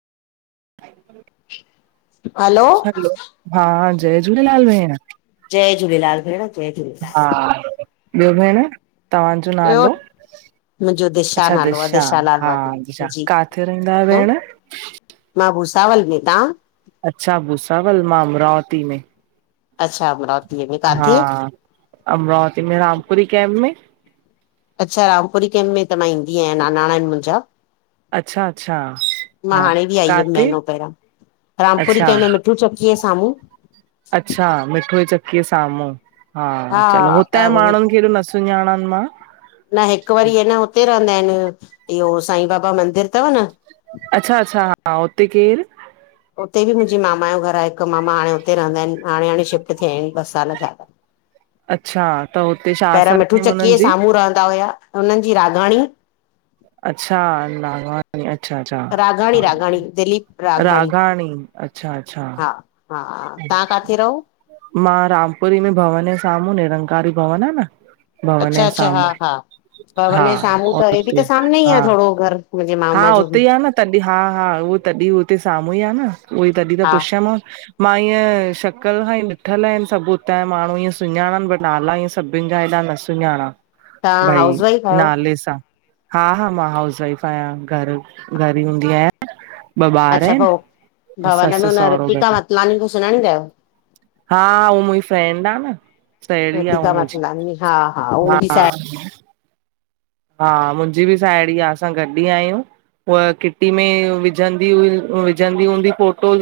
हलो हा 'जय झूलेलाल' भेण। 'जय झूलेलाल' भेण। जय हा! झूलेलाल ॿयो भेण तवांजो ॿियो नालो। मुंहिंजो दिशा अच्छा नालो आहे दिशा, हा लालवानी दिशा जी काथे रहेंदा आयो भेण। मा भुसावल में तां। अच्छा भुसावल, मां अमरावती में अच्छा अमरावतीअ में हा। काथे अमरावती में रामपुरी कैंप में। अच्छा रामपुरी कैंप में त मां ईंदी आयां नानाणा आयेन मुहिंजा। अच्छा अच्छा, मा हा हाणे बि आई अम काथे? महेनो पहेरां, रामपुरी अच्छा, कैंम मम मिठू चक्की ऐ सामूं। अच्छा मिठू ई चकीअ ए सामूं, हा चलो हुतां माणून खे एॾो न सु सुञाणान मां। न हिक वरी ऐ न हुते रहंदा आए न इहो साई बाबा मंदिर तव न। अच्छा-अच्छा हा हुते केर। उते बि मुहिंजे मामा यो घर आहे हिक मामा हाणे हुते रहंदा आए न, हाणे हाणे शिफ्ट थ्या आहेन ॿ साल थ्या तन। अच्छा! त हुते छा सरनेम हुनन जी। ऊं रहंदा हुया। उन्हन जी राघाणी। अच्छा नागवा अच्छा-अच्छा, राघाणी राघाणी दिलीप राघाणी अच्छा-अच्छा। हा हा तव्हां काथे रहो? मां रामपुरी में भवन जे साम्हूं निरंकारी भवन आ न। अच्छा भवनये अच्छा हा साम्हूं। हा भवन हा जे साम्हूं -हा त हे बि उते ई त सामने आहे थोरो घर मुंहिंजे हा मामा जो बि उते ही आ न। तॾहिं हा- हा उहो तॾहिं हुते साम्हूं ई आ न उहो ई तॾहिं त हा पुछमांव मां ईअं शक्कल खां ई ॾिठल आहिनि सभु उतां जा माण्हू ईअ सुञाणान पर नाला ईअं सभिनि जा हेॾा न सु सुञाणा तव्हां भाई हाउस वाइफ आहियो नालाले सां। हा -हा मां हाउस वाइफ आहियां घर- घर ही हूंदी आहियां। ॿ ॿार अच्छा पोइ आहिनि भावन में ससु हुन सहुरो रतिका गॾु मतलानी सुञाणींदव? हा उहा मुंहिंजी फ्रेंड आहे न साहेड़ी आहे उहा रितिका मुंहिंजी मतलानी हा उहा मुंहिंजी हा। साहेड़ी हा मुंहिंजी बि साहेड़ी आ असां गॾु ई आहियूं। उअ किटी में विझंदी हुई विझंदी हूंदी फोटोस